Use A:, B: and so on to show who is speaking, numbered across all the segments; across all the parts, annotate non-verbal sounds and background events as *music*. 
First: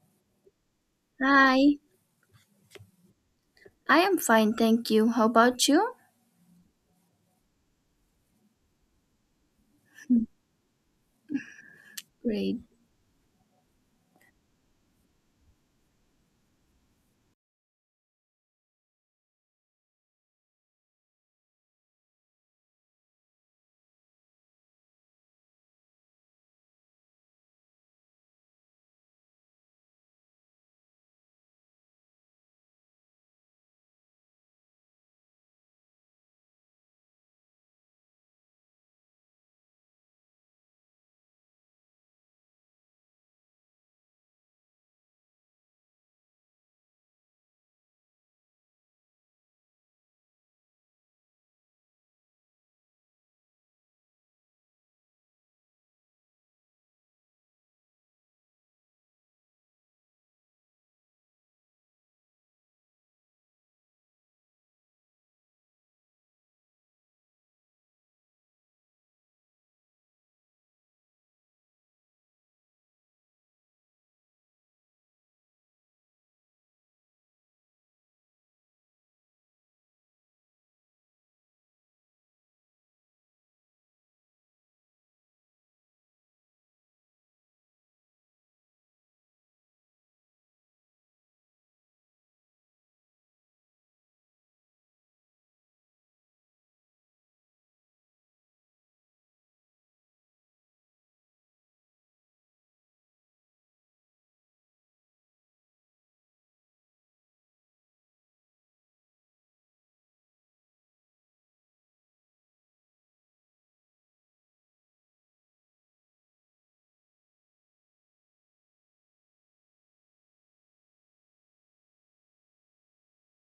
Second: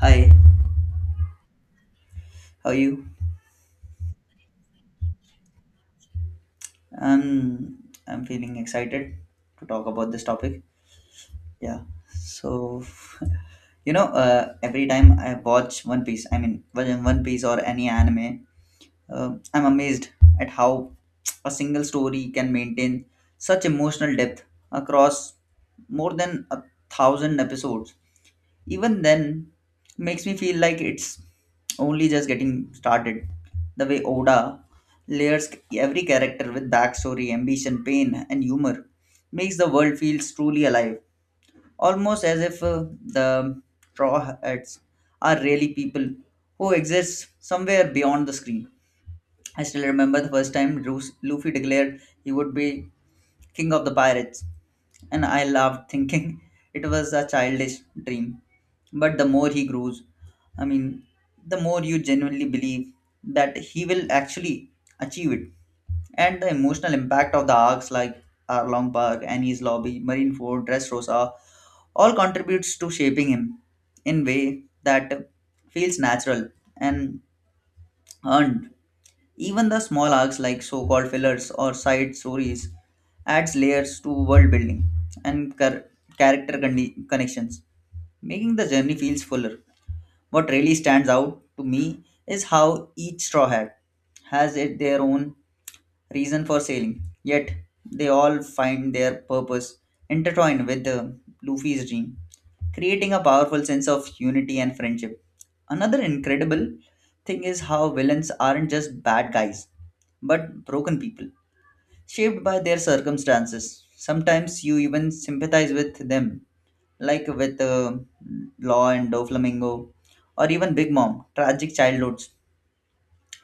A: Hi,
B: Hi,
A: how are you?
B: I am fine, thank you. How about you?
A: Um, I'm feeling excited to talk about this topic. Yeah.
B: Great.
A: So, *laughs* every time I watch One Piece, I mean, One Piece or any anime, I'm amazed at how a single story can maintain such emotional depth across more than 1,000 episodes. Even then, makes me feel like it's only just getting started. The way Oda layers every character with backstory, ambition, pain, and humor makes the world feels truly alive, almost as if the straw hats are really people who exist somewhere beyond the screen. I still remember the first time Luffy declared he would be king of the pirates, and I laughed, thinking *laughs* it was a childish dream. But the more he grows, I mean, the more you genuinely believe that he will actually achieve it. And the emotional impact of the arcs like Arlong Park, Annie's Lobby, Marineford, Dressrosa, all contributes to shaping him in way that feels natural and earned even the small arcs like so-called fillers or side stories adds layers to world building and character connections, making the journey feels fuller. What really stands out to me is how each straw hat has it their own reason for sailing. Yet they all find their purpose intertwined with the Luffy's dream, creating a powerful sense of unity and friendship. Another incredible thing is how villains aren't just bad guys, but broken people, shaped by their circumstances. Sometimes you even sympathize with them, like with Law and Doflamingo, or even Big Mom, tragic childhoods.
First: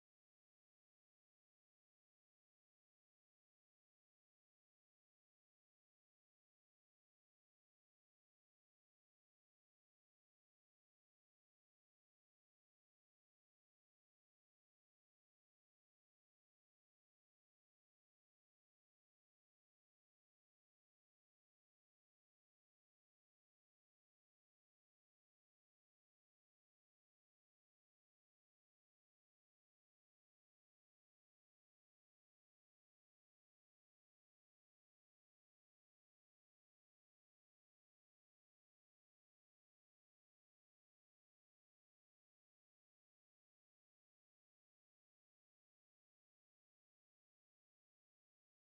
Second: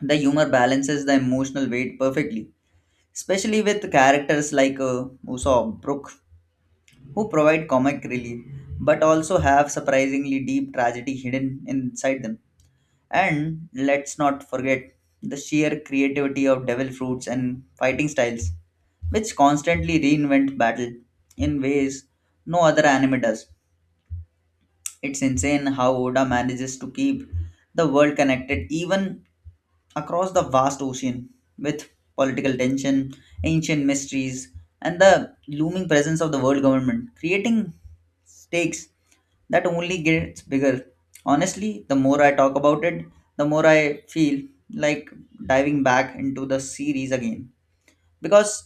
A: The humor balances the emotional weight perfectly especially with characters like Usopp, Brook, who provide comic relief but also have surprisingly deep tragedy hidden inside them. And let's not forget the sheer creativity of Devil Fruits and fighting styles, which constantly reinvent battle in ways no other anime does. It's insane how Oda manages to keep the world connected even across the vast ocean with political tension, ancient mysteries, and the looming presence of the world government, creating stakes that only gets bigger. Honestly, the more I talk about it, the more I feel like diving back into the series again because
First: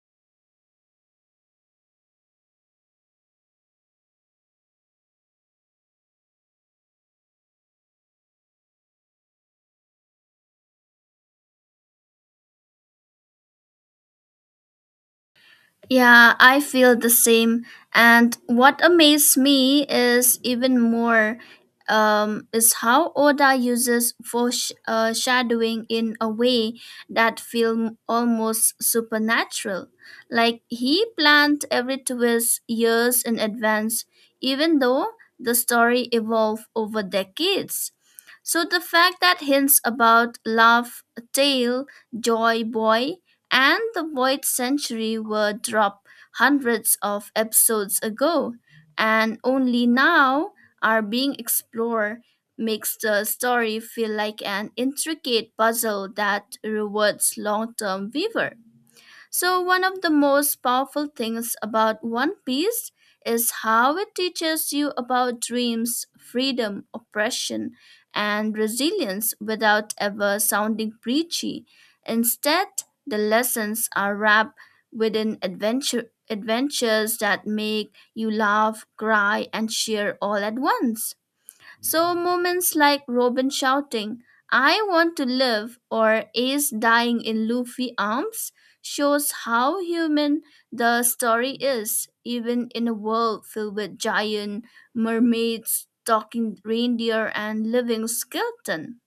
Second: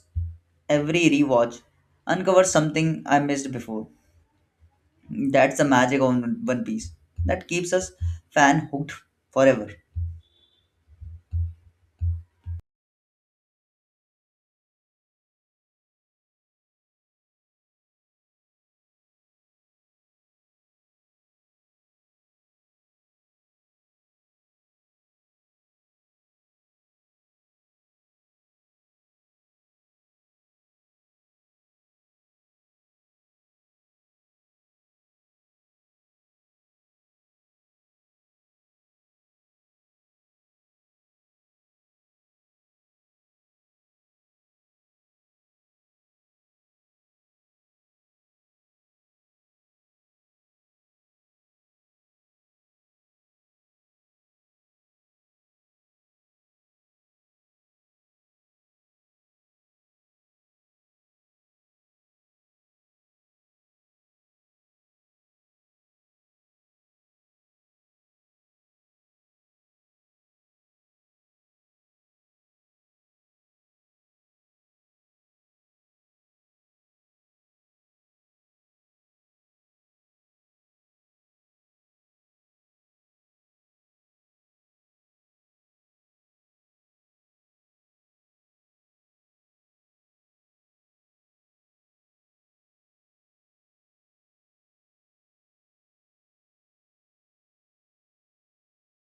A: every rewatch uncovers something I missed before. That's the magic of One Piece that keeps us fan hooked forever.
B: Yeah, I feel the same. And what amazed me is even more is how Oda uses shadowing in a way that feels almost supernatural. Like he planned every twist years in advance, even though the story evolved over decades. So the fact that hints about love, tale, joy, boy, and The Void Century were dropped hundreds of episodes ago and only now are being explored makes the story feel like an intricate puzzle that rewards long-term viewer. So, one of the most powerful things about One Piece is how it teaches you about dreams, freedom, oppression, and resilience without ever sounding preachy. Instead, the lessons are wrapped within adventures that make you laugh, cry, and cheer all at once. So, moments like Robin shouting, I want to live, or Ace dying in Luffy's arms, shows how human the story is, even in a world filled with giant mermaids, talking reindeer, and living skeleton.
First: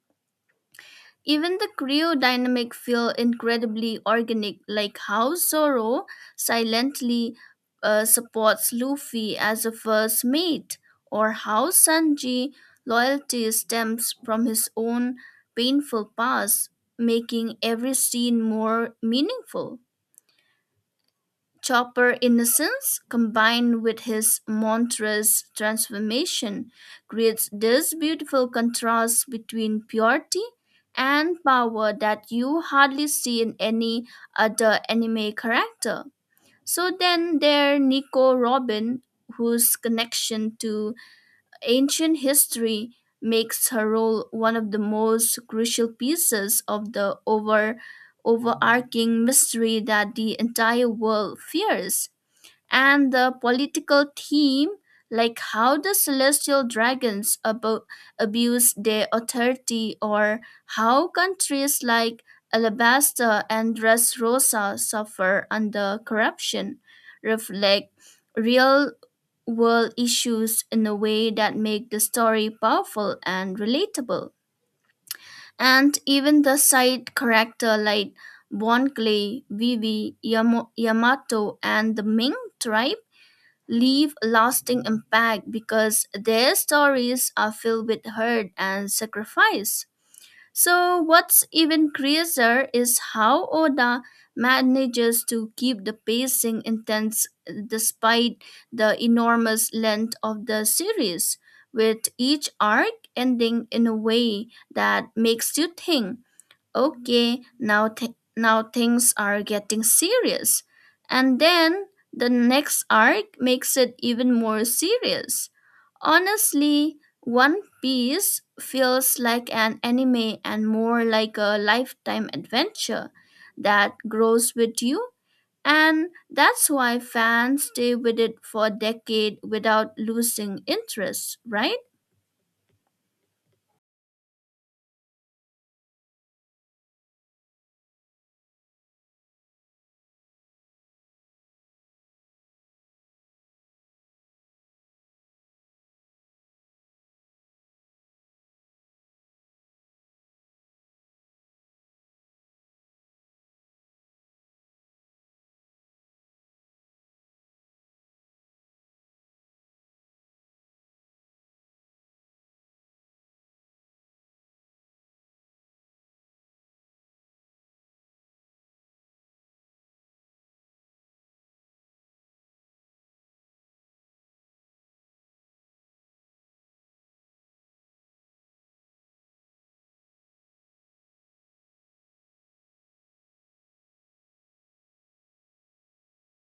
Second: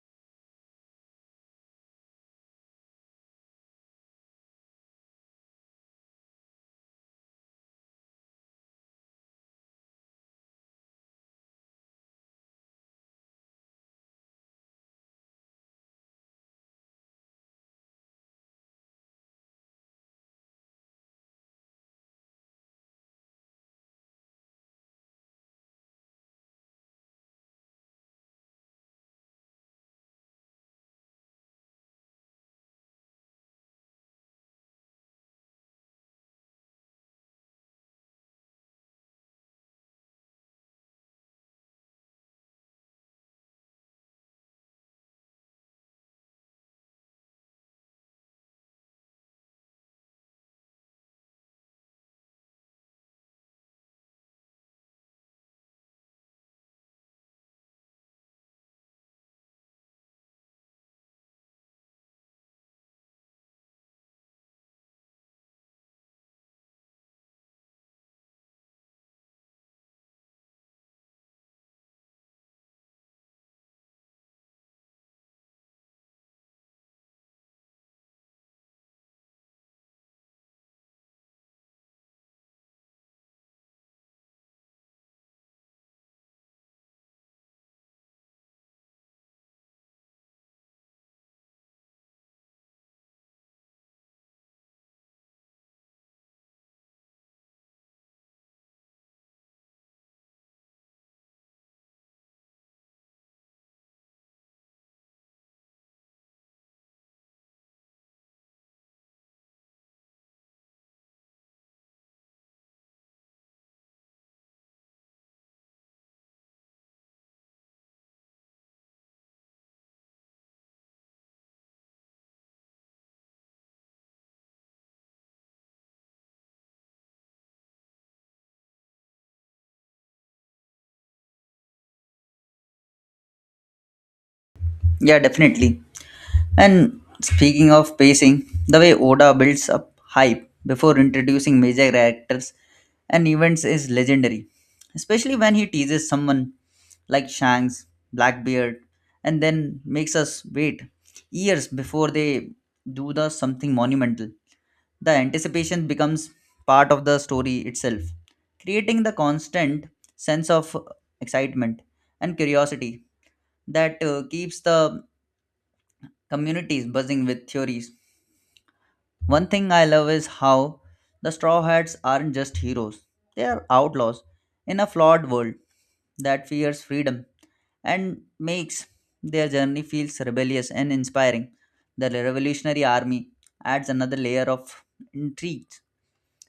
B: Even the crew dynamic feel incredibly organic, like how Zoro silently supports Luffy as a first mate, or how Sanji loyalty stems from his own painful past, making every scene more meaningful. Chopper innocence combined with his monstrous transformation creates this beautiful contrast between purity and power that you hardly see in any other anime character. So then there Nico Robin, whose connection to ancient history makes her role one of the most crucial pieces of the overarching mystery that the entire world fears and the political theme like how the celestial dragons abuse their authority or how countries like Alabasta and Dressrosa suffer under corruption reflect real world issues in a way that make the story powerful and relatable. And even the side character like Bon Clay, Vivi, Yamato, and the Ming tribe leave a lasting impact because their stories are filled with hurt and sacrifice. So, what's even crazier is how Oda manages to keep the pacing intense despite the enormous length of the series, with each arc ending in a way that makes you think okay, now now things are getting serious. And then the next arc makes it even more serious. Honestly, One Piece feels like an anime and more like a lifetime adventure that grows with you. And that's why fans stay with it for a decade without losing interest, right?
A: Yeah, definitely. And speaking of pacing, the way Oda builds up hype before introducing major characters and events is legendary, especially when he teases someone like Shanks, Blackbeard, and then makes us wait years before they do the something monumental. The anticipation becomes part of the story itself, creating the constant sense of excitement and curiosity that keeps the communities buzzing with theories. One thing I love is how the Straw Hats aren't just heroes, they are outlaws in a flawed world that fears freedom and makes their journey feels rebellious and inspiring. The Revolutionary Army adds another layer of intrigue,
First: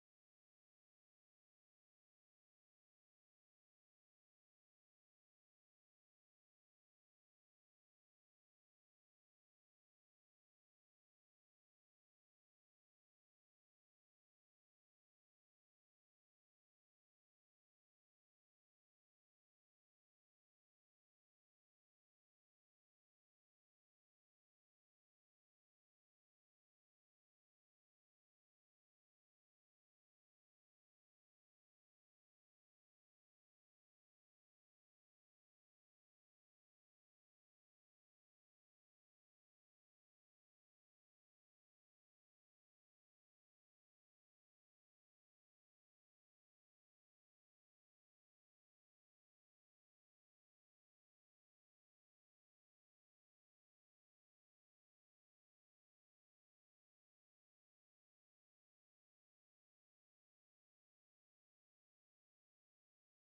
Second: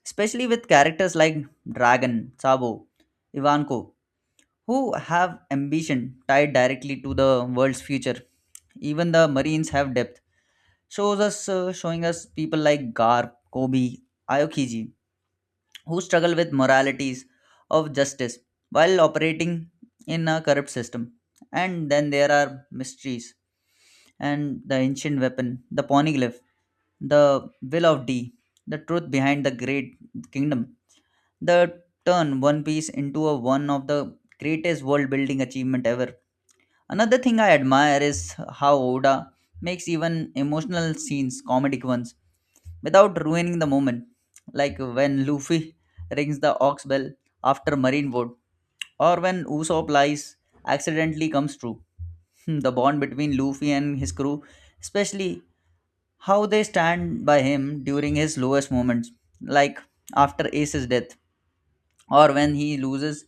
A: especially with characters like Dragon, Sabo, Ivanko, who have ambition tied directly to the world's future. Even the Marines have depth shows us showing us people like Garp, Kobe, Aokiji, who struggle with moralities of justice while operating in a corrupt system. And then there are mysteries and the ancient weapon, the poneglyph, the will of D, the truth behind the great kingdom, the turn One Piece into a one of the greatest world building achievement ever. Another thing I admire is how Oda makes even emotional scenes comedic ones without ruining the moment. Like when Luffy rings the ox bell after Marineford or when Usopp lies accidentally comes true. *laughs* The bond between Luffy and his crew, especially how they stand by him during his lowest moments, like after Ace's death or when he loses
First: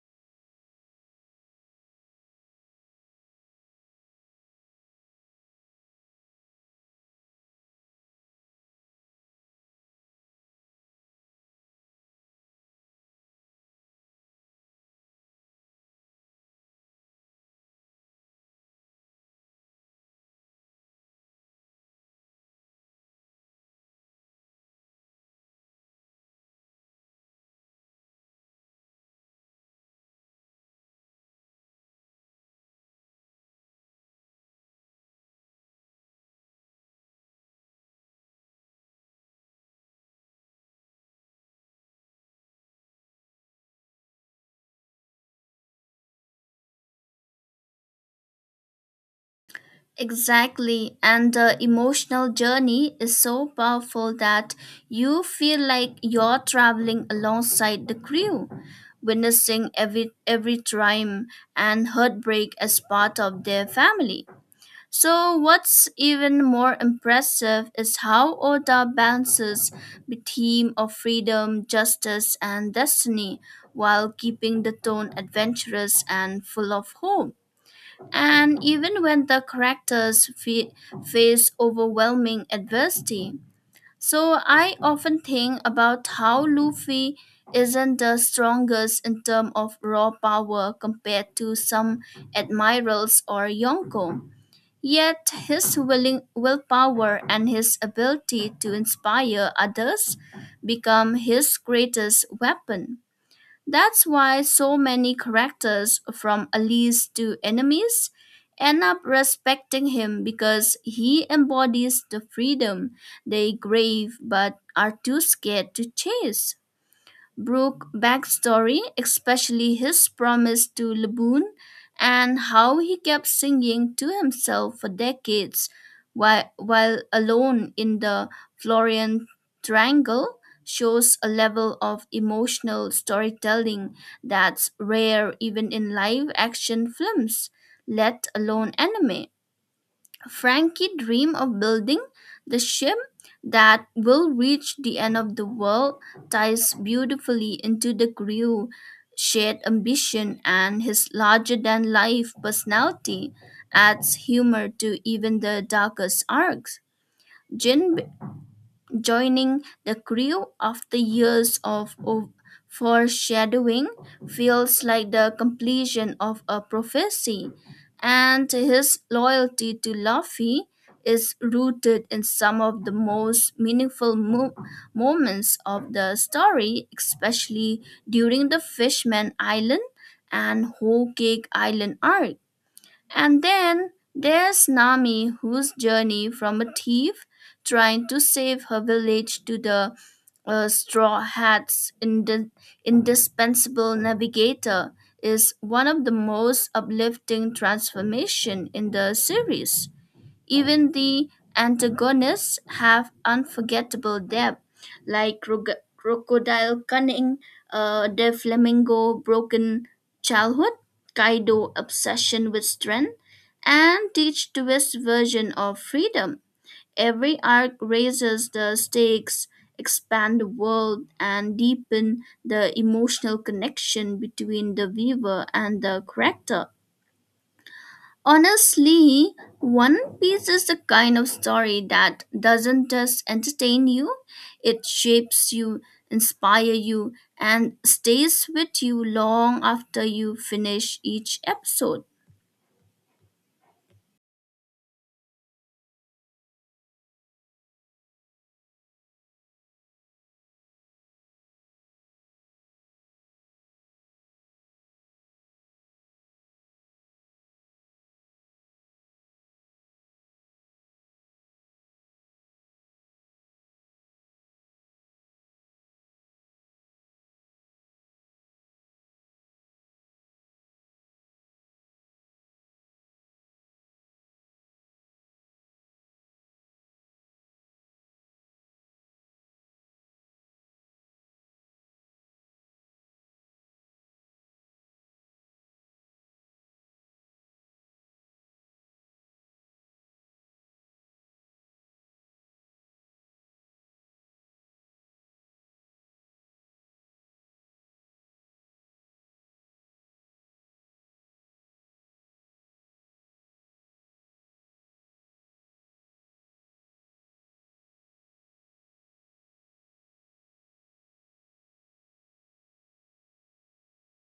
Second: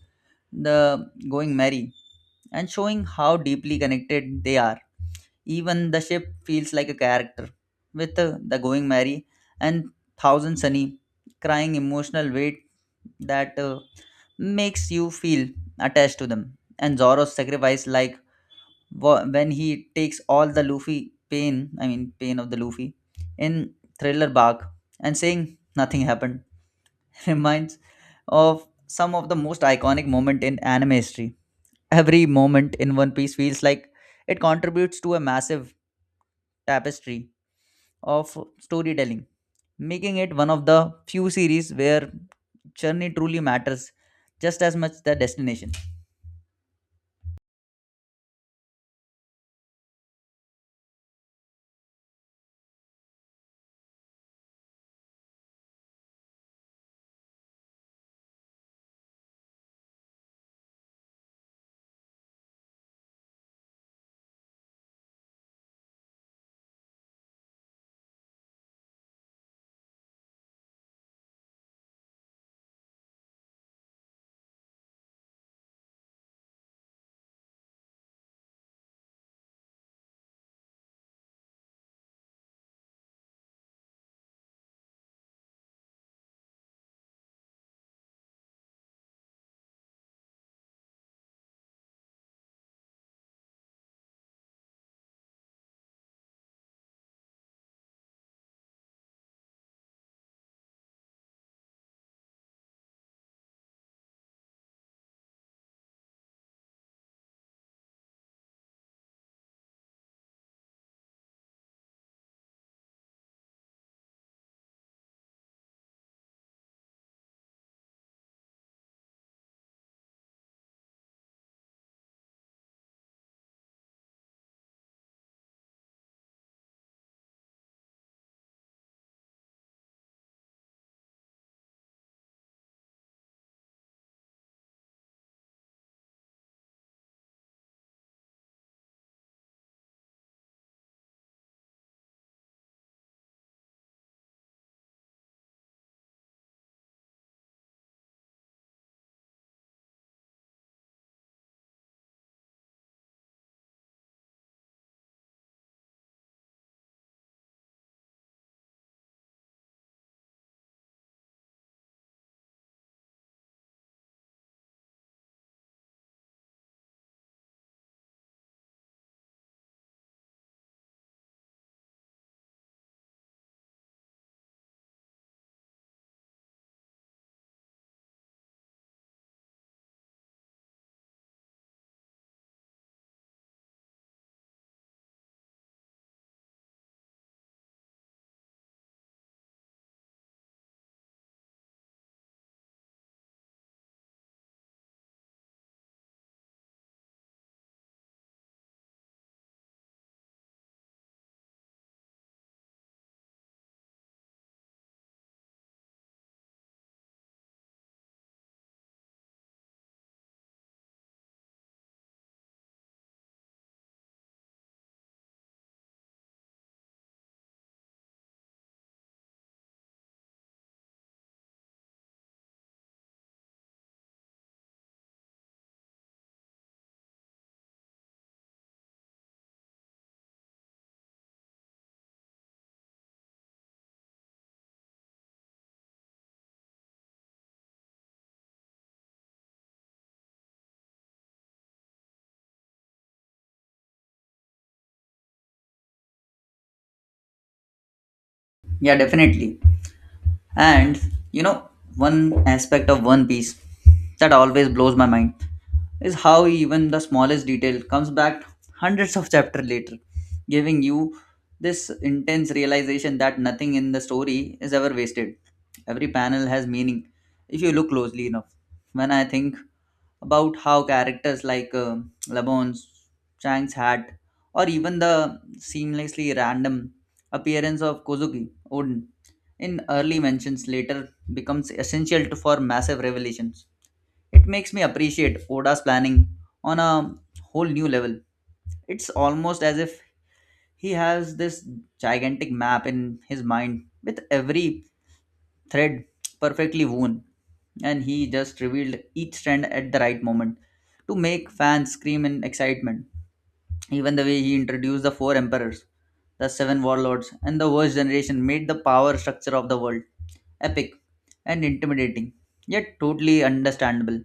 A: the going merry, and showing how deeply connected they are. Even the ship feels like a character, with the going merry and thousand sunny crying emotional weight that makes you feel attached to them. And Zoro's sacrifice, like when he takes all the Luffy pain, I mean, pain of the Luffy, in Thriller Bark and saying nothing happened, *laughs* reminds of some of the most iconic moment in anime history. Every moment in One Piece feels like it contributes to a massive tapestry of storytelling, making it one of the few series where journey truly matters just as much the destination.
B: Exactly. And the emotional journey is so powerful that you feel like you're traveling alongside the crew, witnessing every triumph and heartbreak as part of their family. So, what's even more impressive is how Oda balances the theme of freedom, justice, and destiny while keeping the tone adventurous and full of hope. And even when the characters face overwhelming adversity. So I often think about how Luffy isn't the strongest in terms of raw power compared to some admirals or Yonko. Yet his willing willpower and his ability to inspire others become his greatest weapon. That's why so many characters, from allies to enemies, end up respecting him because he embodies the freedom they crave but are too scared to chase. Brooke backstory, especially his promise to Laboon and how he kept singing to himself for decades while alone in the Florian Triangle, shows a level of emotional storytelling that's rare even in live action films, let alone anime. Frankie dreamed of building the ship that will reach the end of the world ties beautifully into the crew shared ambition and his larger than life personality adds humor to even the darkest arcs. Jin joining the crew after years of foreshadowing feels like the completion of a prophecy, and his loyalty to Luffy is rooted in some of the most meaningful moments of the story, especially during the Fishman Island and Whole Cake Island arc. And then there's Nami, whose journey from a thief trying to save her village to the Straw Hat's indispensable navigator is one of the most uplifting transformation in the series. Even the antagonists have unforgettable depth, like Crocodile Cunning, the Flamingo Broken Childhood, Kaido Obsession with Strength, and Teach Twist version of Freedom. Every arc raises the stakes, expand the world, and deepen the emotional connection between the viewer and the character. Honestly, One Piece is the kind of story that doesn't just entertain you, it shapes you, inspire you, and stays with you long after you finish each episode.
A: Yeah, definitely. And you know, one aspect of One Piece that always blows my mind is how even the smallest detail comes back hundreds of chapters later, giving you this intense realization that nothing in the story is ever wasted. Every panel has meaning if you look closely enough. When I think about how characters like Lebon's, Chang's hat, or even the seamlessly random appearance of Kozuki Odin in early mentions later becomes essential to, for massive revelations. It makes me appreciate Oda's planning on a whole new level. It's almost as if he has this gigantic map in his mind with every thread perfectly woven, and he just revealed each strand at the right moment to make fans scream in excitement. Even the way he introduced the four emperors, the seven warlords, and the worst generation made the power structure of the world epic and intimidating, yet totally understandable.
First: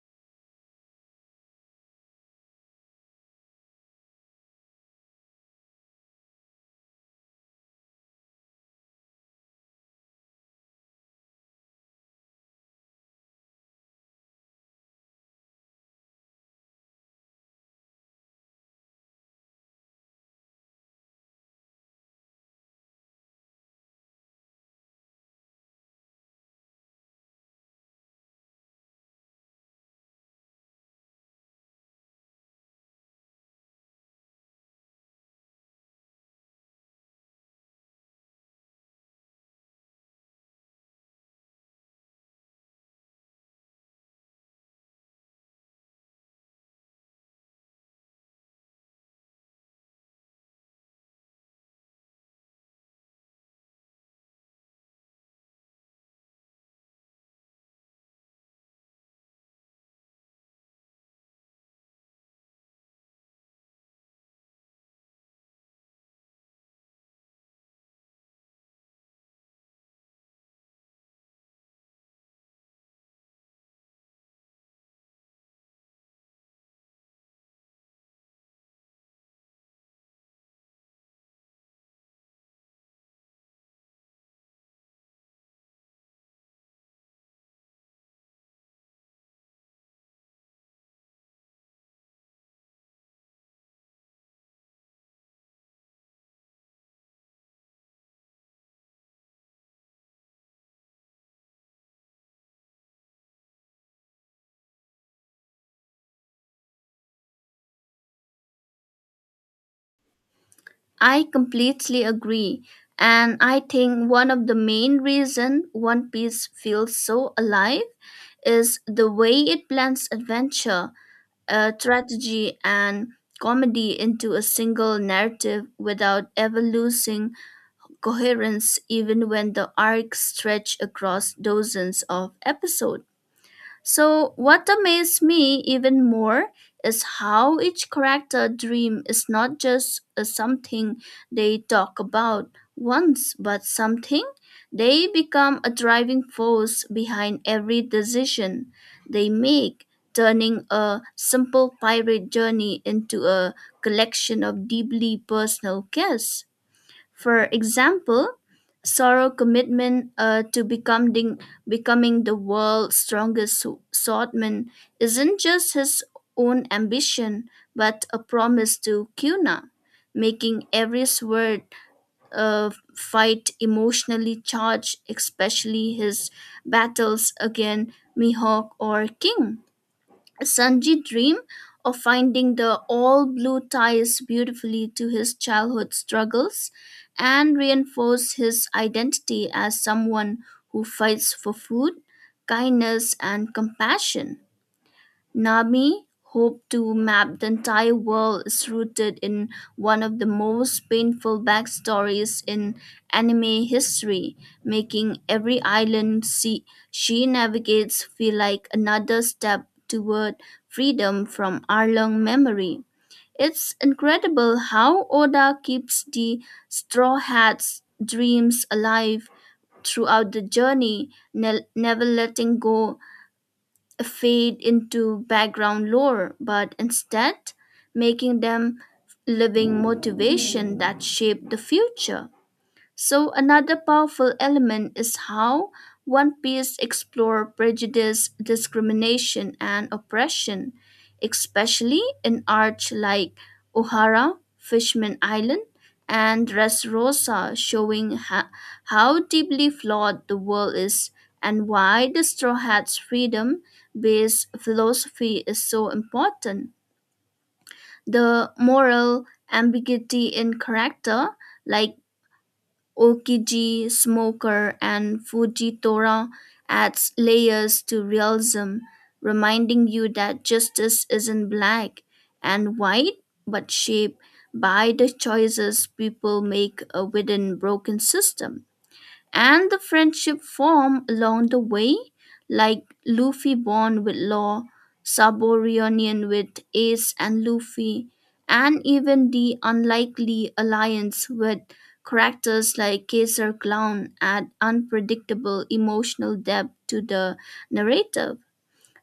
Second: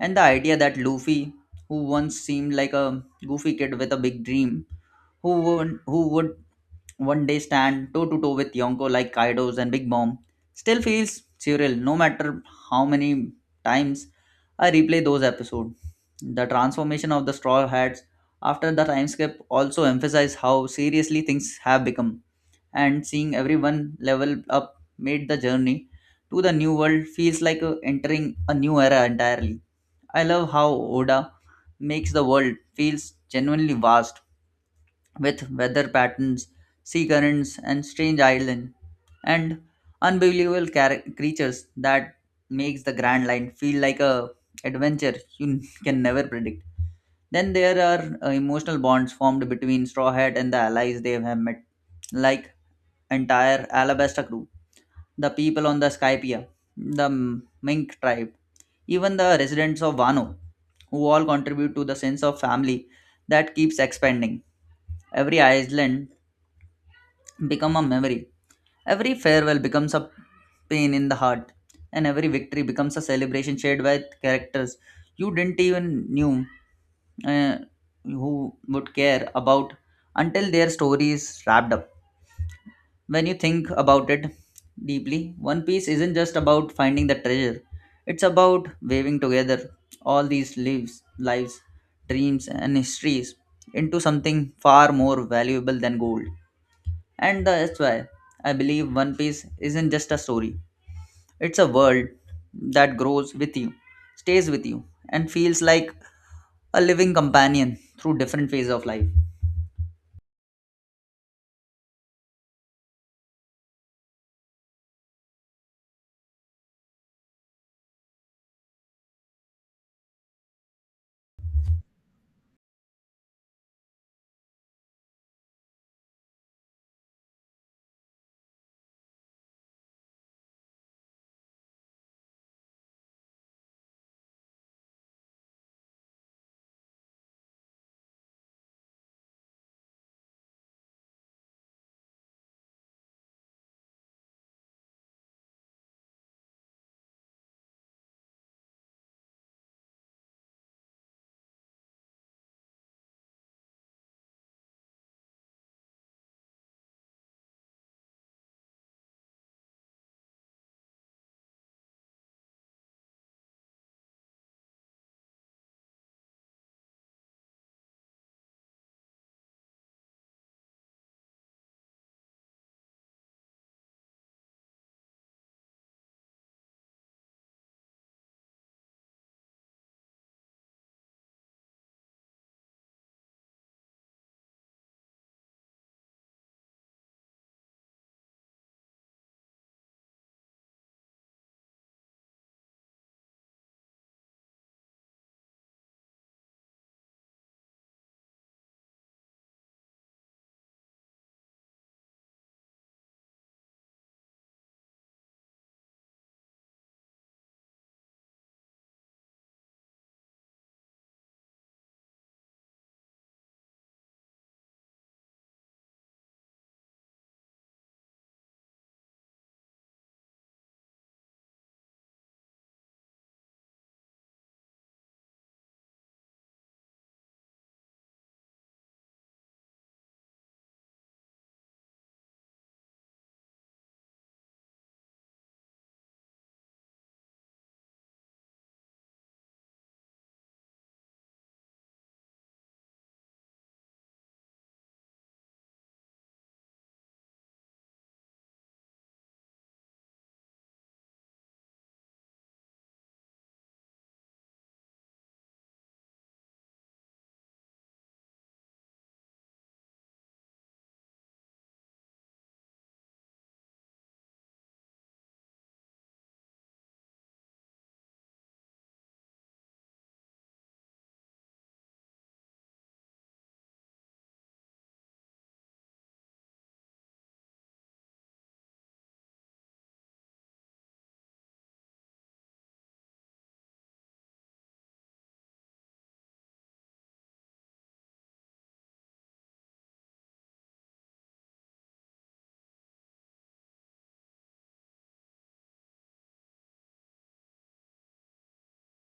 A: And the idea that Luffy, who once seemed like a goofy kid with a big dream, who would one day stand toe to toe with Yonko like Kaidos and Big Bomb still feels surreal no matter how many times I replay those episodes. The transformation of the Straw Hats after the time skip also emphasized how seriously things have become, and seeing everyone level up made the journey to the new world feels like entering a new era entirely. I love how Oda makes the world feels genuinely vast with weather patterns, sea currents, and strange islands, and unbelievable creatures that makes the Grand Line feel like a adventure you *laughs* can never predict. Then there are emotional bonds formed between Straw Hat and the allies they have met, like entire Alabasta crew, the people on the Skypia, the Mink tribe, even the residents of Wano, who all contribute to the sense of family that keeps expanding every island become a memory. Every farewell becomes a pain in the heart, and every victory becomes a celebration shared by characters you didn't even knew uh, who would care about until their story is wrapped up. When you think about it deeply, One Piece isn't just about finding the treasure; it's about weaving together all these lives, dreams, and histories into something far more valuable than gold. And that's why I believe One Piece isn't just a story, it's a world that grows with you, stays with you, and feels like a living companion through different phases of life.
B: I completely agree, and I think one of the main reason One Piece feels so alive is the way it blends adventure, strategy, and comedy into a single narrative without ever losing coherence even when the arc stretched across dozens of episodes. So, what amazed me even more is how each character dream is not just a something they talk about once, but something they become a driving force behind every decision they make, turning a simple pirate journey into a collection of deeply personal quests. For example, Sorrow commitment to becoming becoming the world's strongest swordsman isn't just his own ambition, but a promise to Kuna, making every sword uh, fight emotionally charged, especially his battles against Mihawk or King. Sanji dream of finding the all blue ties beautifully to his childhood struggles and reinforce his identity as someone who fights for food, kindness, and compassion. Nami hoped to map the entire world is rooted in one of the most painful backstories in anime history, making every island she navigates feel like another step toward freedom from Arlong memory. It's incredible how Oda keeps the Straw Hat's dreams alive throughout the journey, never letting go fade into background lore, but instead making them living motivation that shape the future. So another powerful element is how One Piece explore prejudice, discrimination, and oppression, especially in arcs like O'Hara, Fishman Island, and Dressrosa, showing how deeply flawed the world is and why the Straw Hat's freedom-based philosophy is so important. The moral ambiguity in character, like Okiji, Smoker, and Fujitora adds layers to realism, reminding you that justice isn't black and white, but shaped by the choices people make within broken system and the friendship formed along the way, like Luffy bond with Law, Saborianian with Ace and Luffy, and even the unlikely alliance with characters like Kaiser Clown add unpredictable emotional depth to the narrative.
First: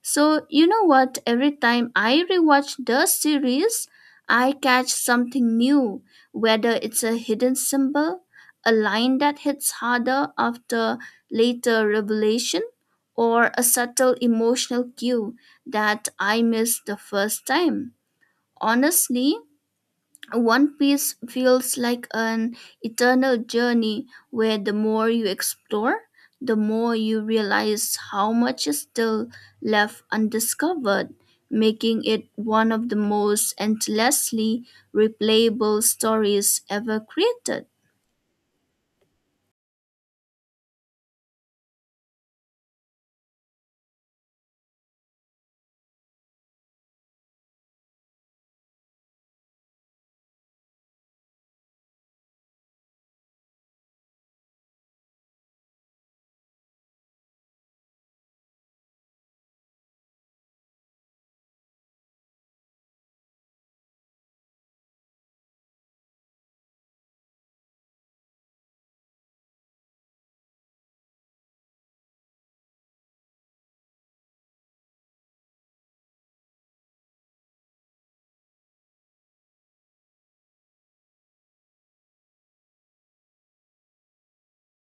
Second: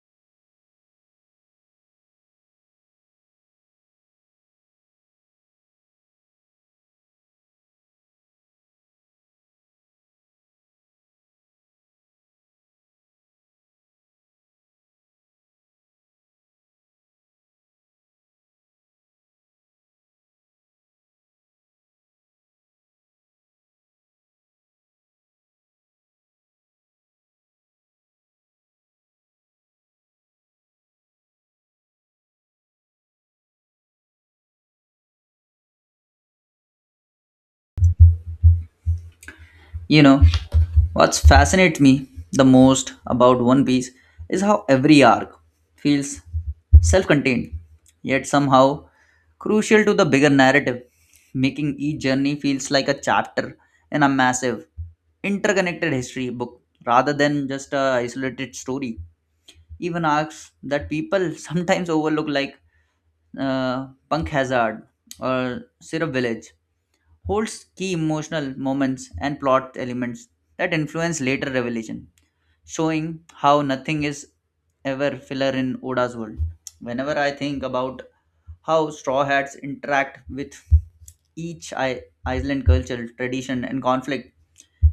B: So, you know what? Every time I rewatch the series, I catch something new, whether it's a hidden symbol, a line that hits harder after later revelation, or a subtle emotional cue that I missed the first time. Honestly, one Piece feels like an eternal journey where the more you explore, the more you realize how much is still left undiscovered, making it one of the most endlessly replayable stories ever created.
A: You know, what's fascinates me the most about One Piece is how every arc feels self contained, yet somehow crucial to the bigger narrative, making each journey feels like a chapter in a massive, interconnected history book rather than just a isolated story. Even arcs that people *laughs* sometimes overlook, like Punk Hazard or Syrup Village, holds key emotional moments and plot elements that influence later revelation, showing how nothing is ever filler in Oda's world. Whenever I think about how Straw Hats interact with each island culture, tradition, and conflict,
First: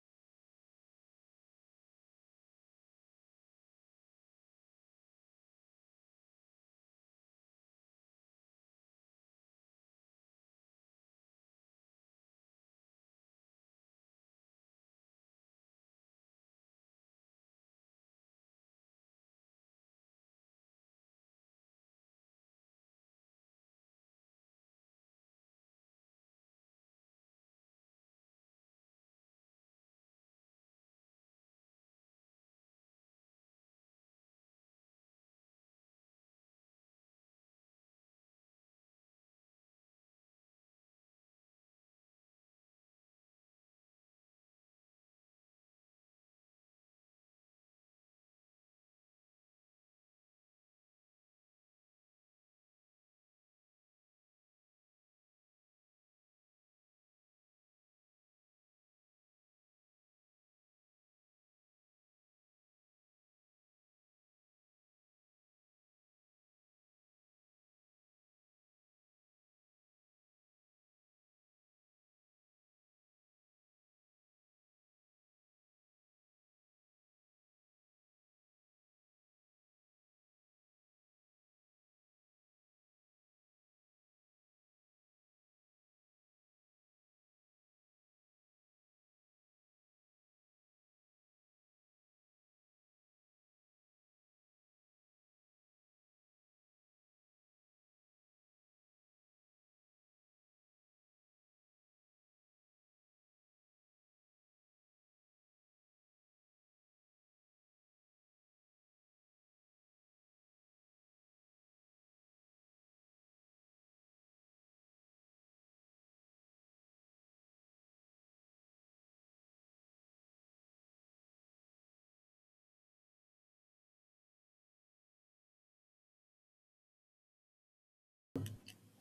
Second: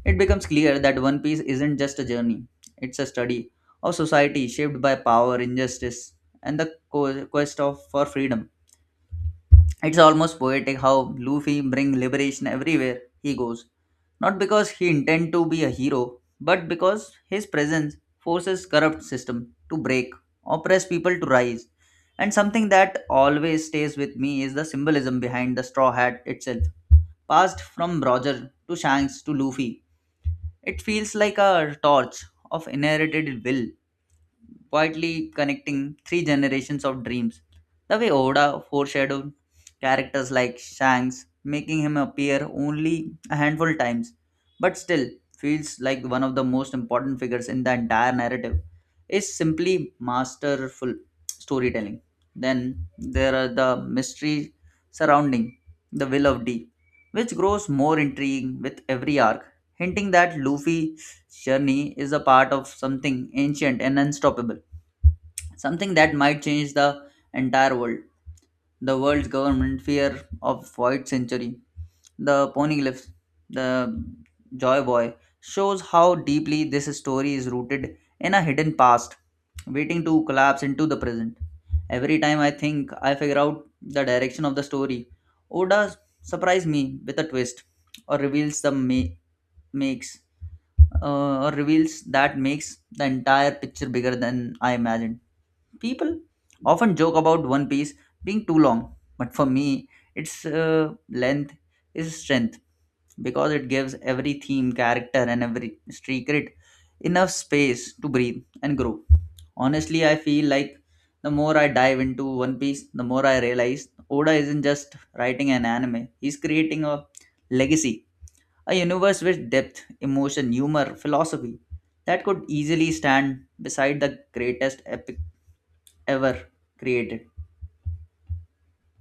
A: it becomes clear that One Piece isn't just a journey, it's a study of society shaped by power, injustice, and the quest for freedom. It's almost poetic how Luffy brings liberation everywhere he goes, not because he intends to be a hero, but because his presence forces corrupt system to break, oppressed people to rise. And something that always stays with me is the symbolism behind the straw hat itself. Passed from Roger to Shanks to Luffy, it feels like a torch of inherited will quietly connecting three generations of dreams. The way Oda foreshadowed characters like Shanks, making him appear only a handful times, but still feels like one of the most important figures in the entire narrative, is simply masterful storytelling. Then there are the mystery surrounding the will of D, which grows more intriguing with every arc, hinting that Luffy journey is a part of something ancient and unstoppable, something that might change the entire world. The world's government fear of void century, the ponyglyphs, the joy boy, shows how deeply this story is rooted in a hidden past, waiting to collapse into the present. Every time I think I figure out the direction of the story, Oda surprises me with a twist or reveals the ma- makes or reveals that makes the entire picture bigger than I imagined. People often joke about One Piece being too long, but for me, its length is strength because it gives every theme, character, and every secret enough space to breathe and grow. Honestly, I feel like the more I dive into One Piece, the more I realize Oda isn't just writing an anime, he's creating a legacy a universe with depth, emotion, humor, philosophy that could easily stand beside the greatest epic ever created.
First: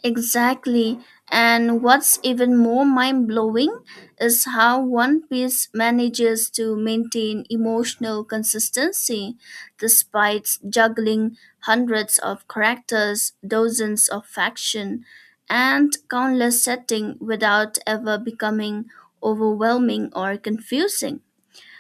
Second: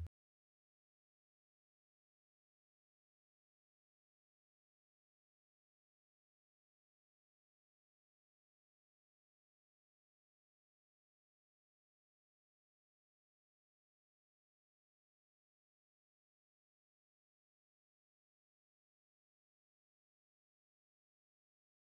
B: Exactly. And what's even more mind blowing is how One Piece manages to maintain emotional consistency despite juggling hundreds of characters, dozens of factions, and countless settings without ever becoming overwhelming or confusing.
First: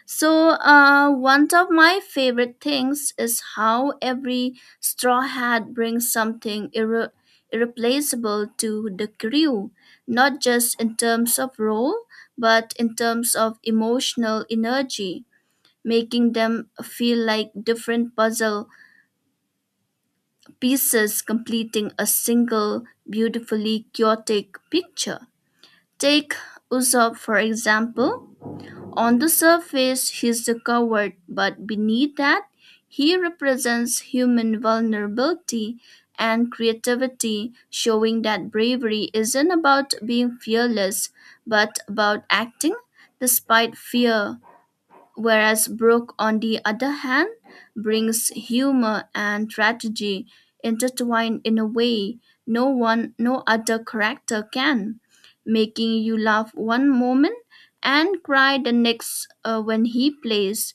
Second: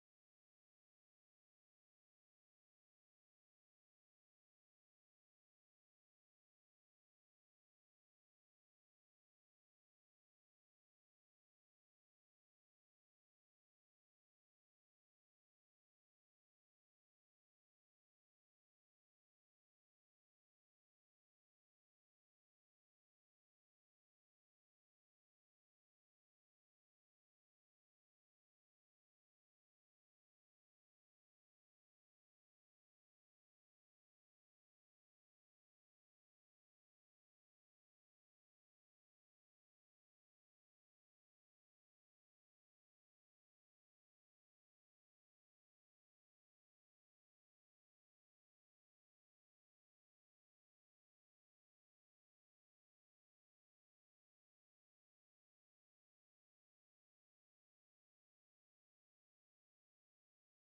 B: So, one of my favorite things is how every straw hat brings something irreplaceable to the crew, not just in terms of role, but in terms of emotional energy, making them feel like different puzzle pieces completing a single beautifully chaotic picture. Take Usopp, for example on the surface, he's the coward, but beneath that, he represents human vulnerability and creativity, showing that bravery isn't about being fearless, but about acting despite fear whereas Brooke, on the other hand, brings humor and tragedy intertwined in a way no other character can, making you laugh one moment and cry the next when he plays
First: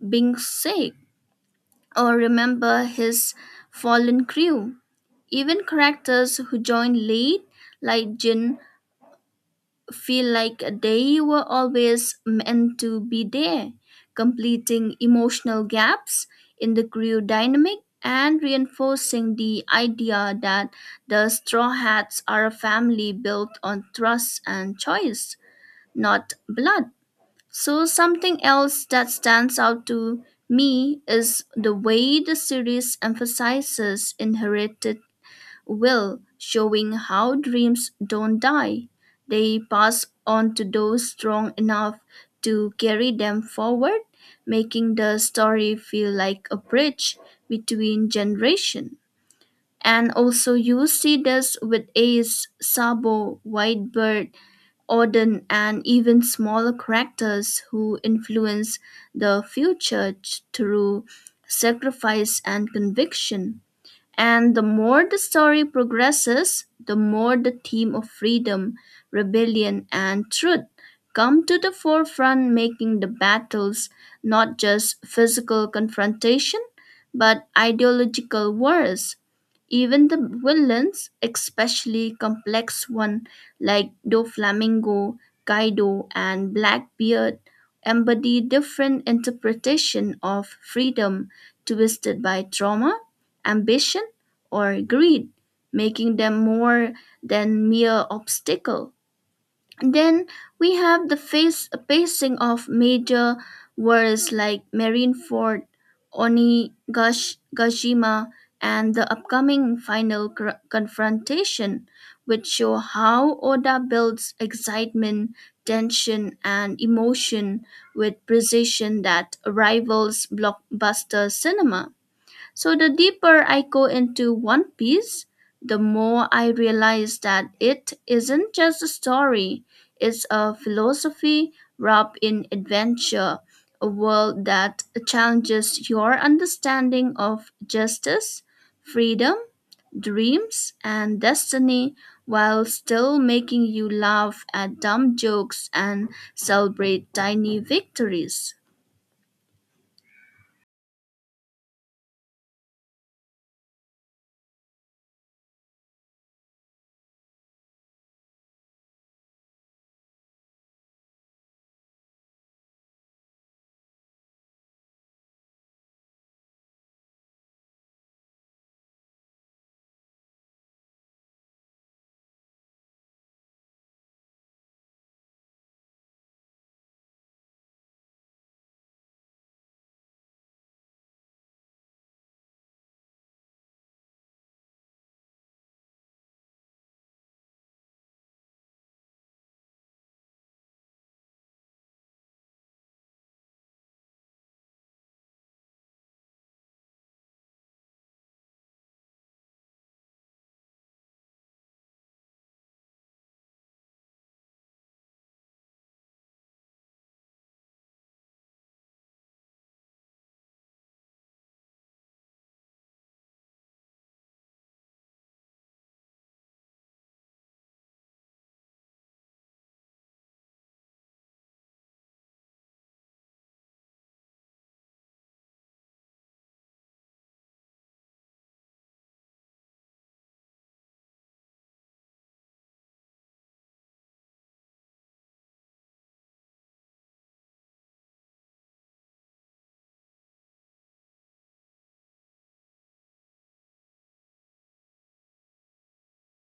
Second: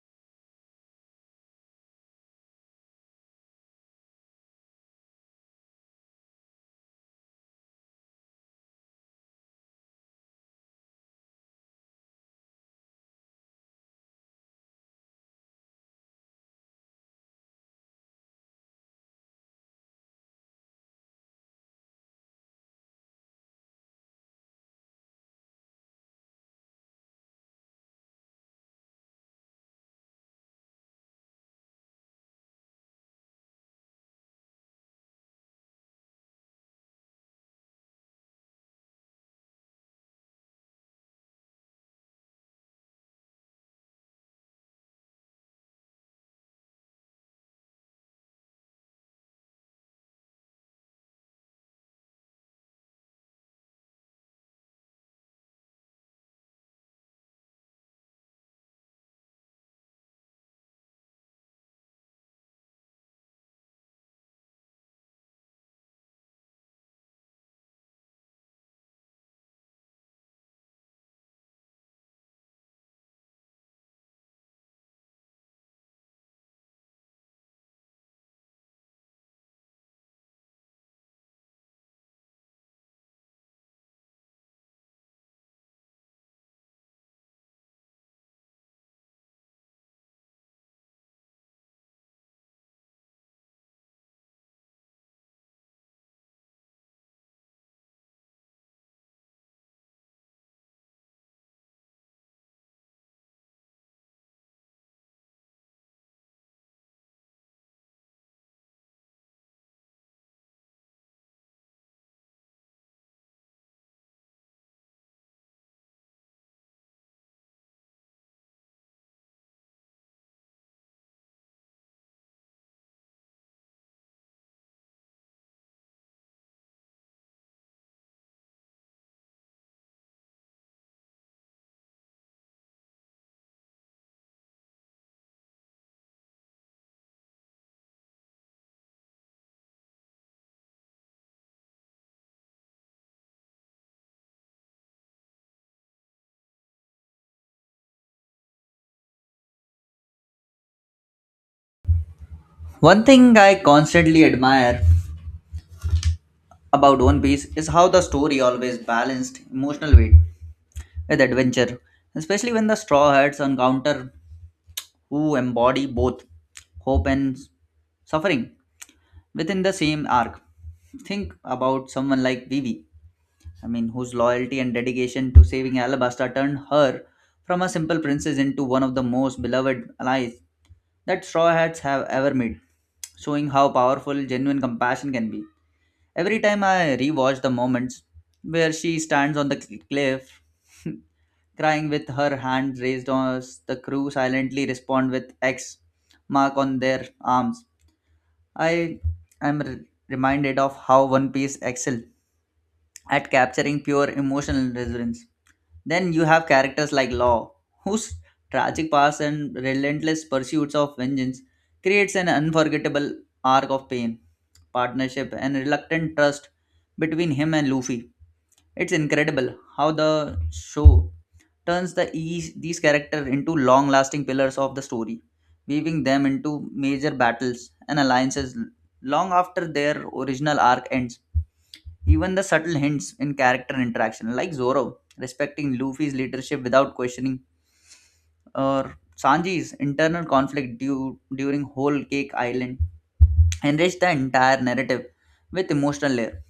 B: being sick or remember his fallen crew. Even characters who join late, like Jin, feel like they were always meant to be there, completing emotional gaps in the crew dynamic and reinforcing the idea that the Straw Hats are a family built on trust and choice, not blood. So, something else that stands out to me is the way the series emphasizes inherited Will showing how dreams don't die. They pass on to those strong enough to carry them forward, making the story feel like a bridge between generations. And also you see this with Ace, Sabo, Whitebird, Odin, and even smaller characters who influence the future through sacrifice and conviction. And the more the story progresses, the more the theme of freedom, rebellion, and truth come to the forefront, making the battles not just physical confrontation, but ideological wars. Even the villains, especially complex ones like Doflamingo, Kaido, and Blackbeard, embody different interpretation of freedom twisted by trauma, ambition, or greed, making them more than mere obstacle. Then we have the face, pacing of major wars like Marineford, Onigashima, and the upcoming final confrontation, which show how Oda builds excitement, tension, and emotion with precision that rivals blockbuster cinema. So the deeper I go into One Piece, the more I realize that it isn't just a story, it's a philosophy wrapped in adventure, a world that challenges your understanding of justice, freedom, dreams, and destiny while still making you laugh at dumb jokes and celebrate tiny victories.
A: One thing I constantly admire about One Piece is how the story always balanced emotional weight with adventure, especially when the Straw Hats encounter who embody both hope and suffering within the same arc. Think about someone like Vivi, I mean, whose loyalty and dedication to saving Alabasta turned her from a simple princess into one of the most beloved allies that Straw Hats have ever made, showing how powerful genuine compassion can be. Every time I rewatch the moments where she stands on the cliff, *laughs* crying with her hand raised as the crew silently respond with X mark on their arms, I am reminded of how One Piece excelled at capturing pure emotional resonance. Then you have characters like Law, whose tragic past and relentless pursuits of vengeance creates an unforgettable arc of pain, partnership, and reluctant trust between him and Luffy. It's incredible how the show turns the these characters into long-lasting pillars of the story, weaving them into major battles and alliances long after their original arc ends. Even the subtle hints in character interaction, like Zoro respecting Luffy's leadership without questioning, or Sanji's internal conflict during Whole Cake Island, enrich the entire narrative with emotional layer.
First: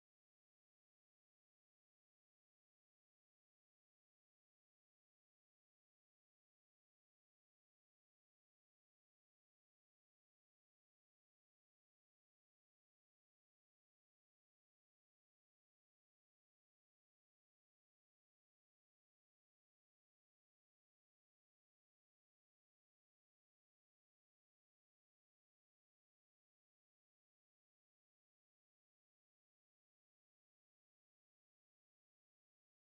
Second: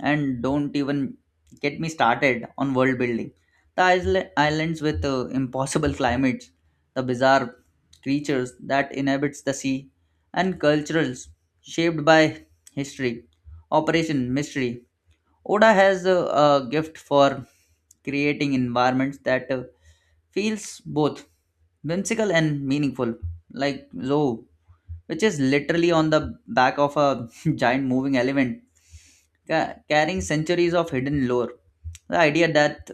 A: And don't even get me started on world building. The islands with impossible climates, the bizarre creatures that inhabits the sea, and cultures shaped by history, operation mystery, Oda has a gift for creating environments that feels both whimsical and meaningful, like Zoo, which is literally on the back of a *laughs* giant moving elephant, carrying centuries of hidden lore. The idea that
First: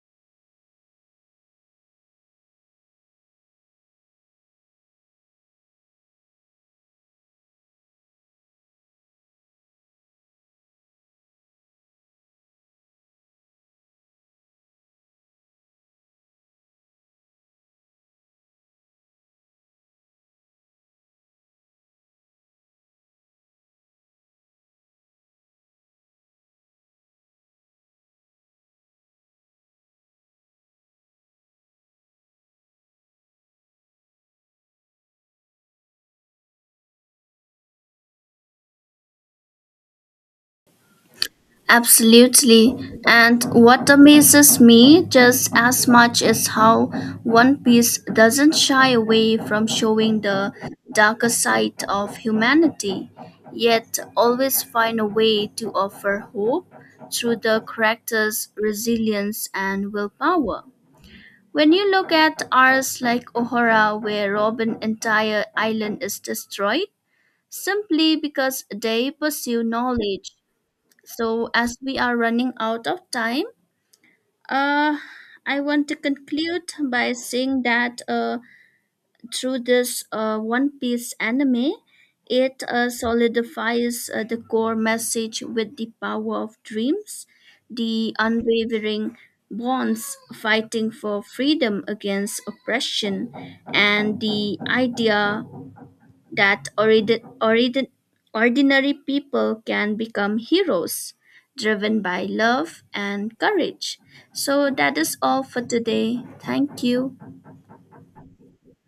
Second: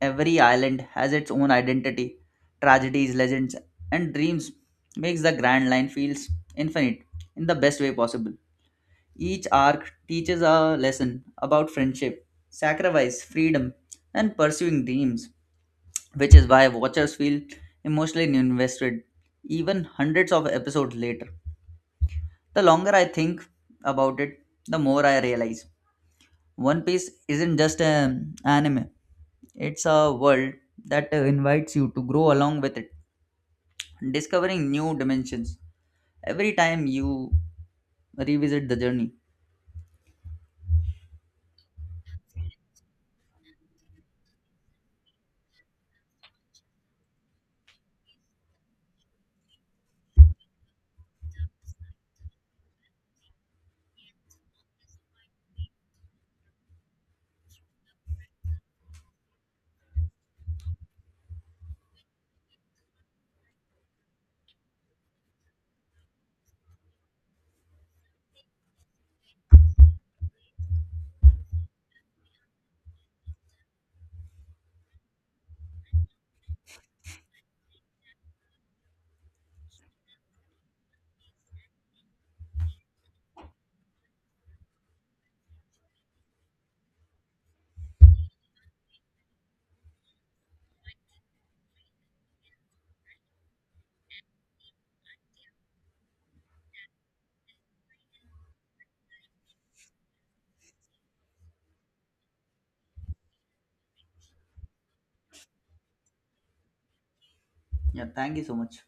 A: every island has its own identity, tragedies, legends, and dreams makes the Grand Line feels infinite in the best way possible. Each arc teaches a lesson about friendship, sacrifice, freedom, and pursuing dreams, which is why watchers feel emotionally invested even hundreds of episodes later. The longer I think about it, the more I realize One Piece isn't just an anime, it's a world that invites you to grow along with it, discovering new dimensions every time you revisit the journey.
B: Absolutely. And what amazes me just as much is how One Piece doesn't shy away from showing the darker side of humanity, yet always find a way to offer hope through the character's resilience and willpower. When you look at arcs like Ohara, where Robin's entire island is destroyed simply because they pursue knowledge so, as we are running out of time, uh, I want to conclude by saying that through this One Piece anime, it solidifies the core message with the power of dreams, the unwavering bonds fighting for freedom against oppression, and the idea that ordinary people can become heroes driven by love and courage. So that is all for today. Thank you.
A: Yeah, thank you so much.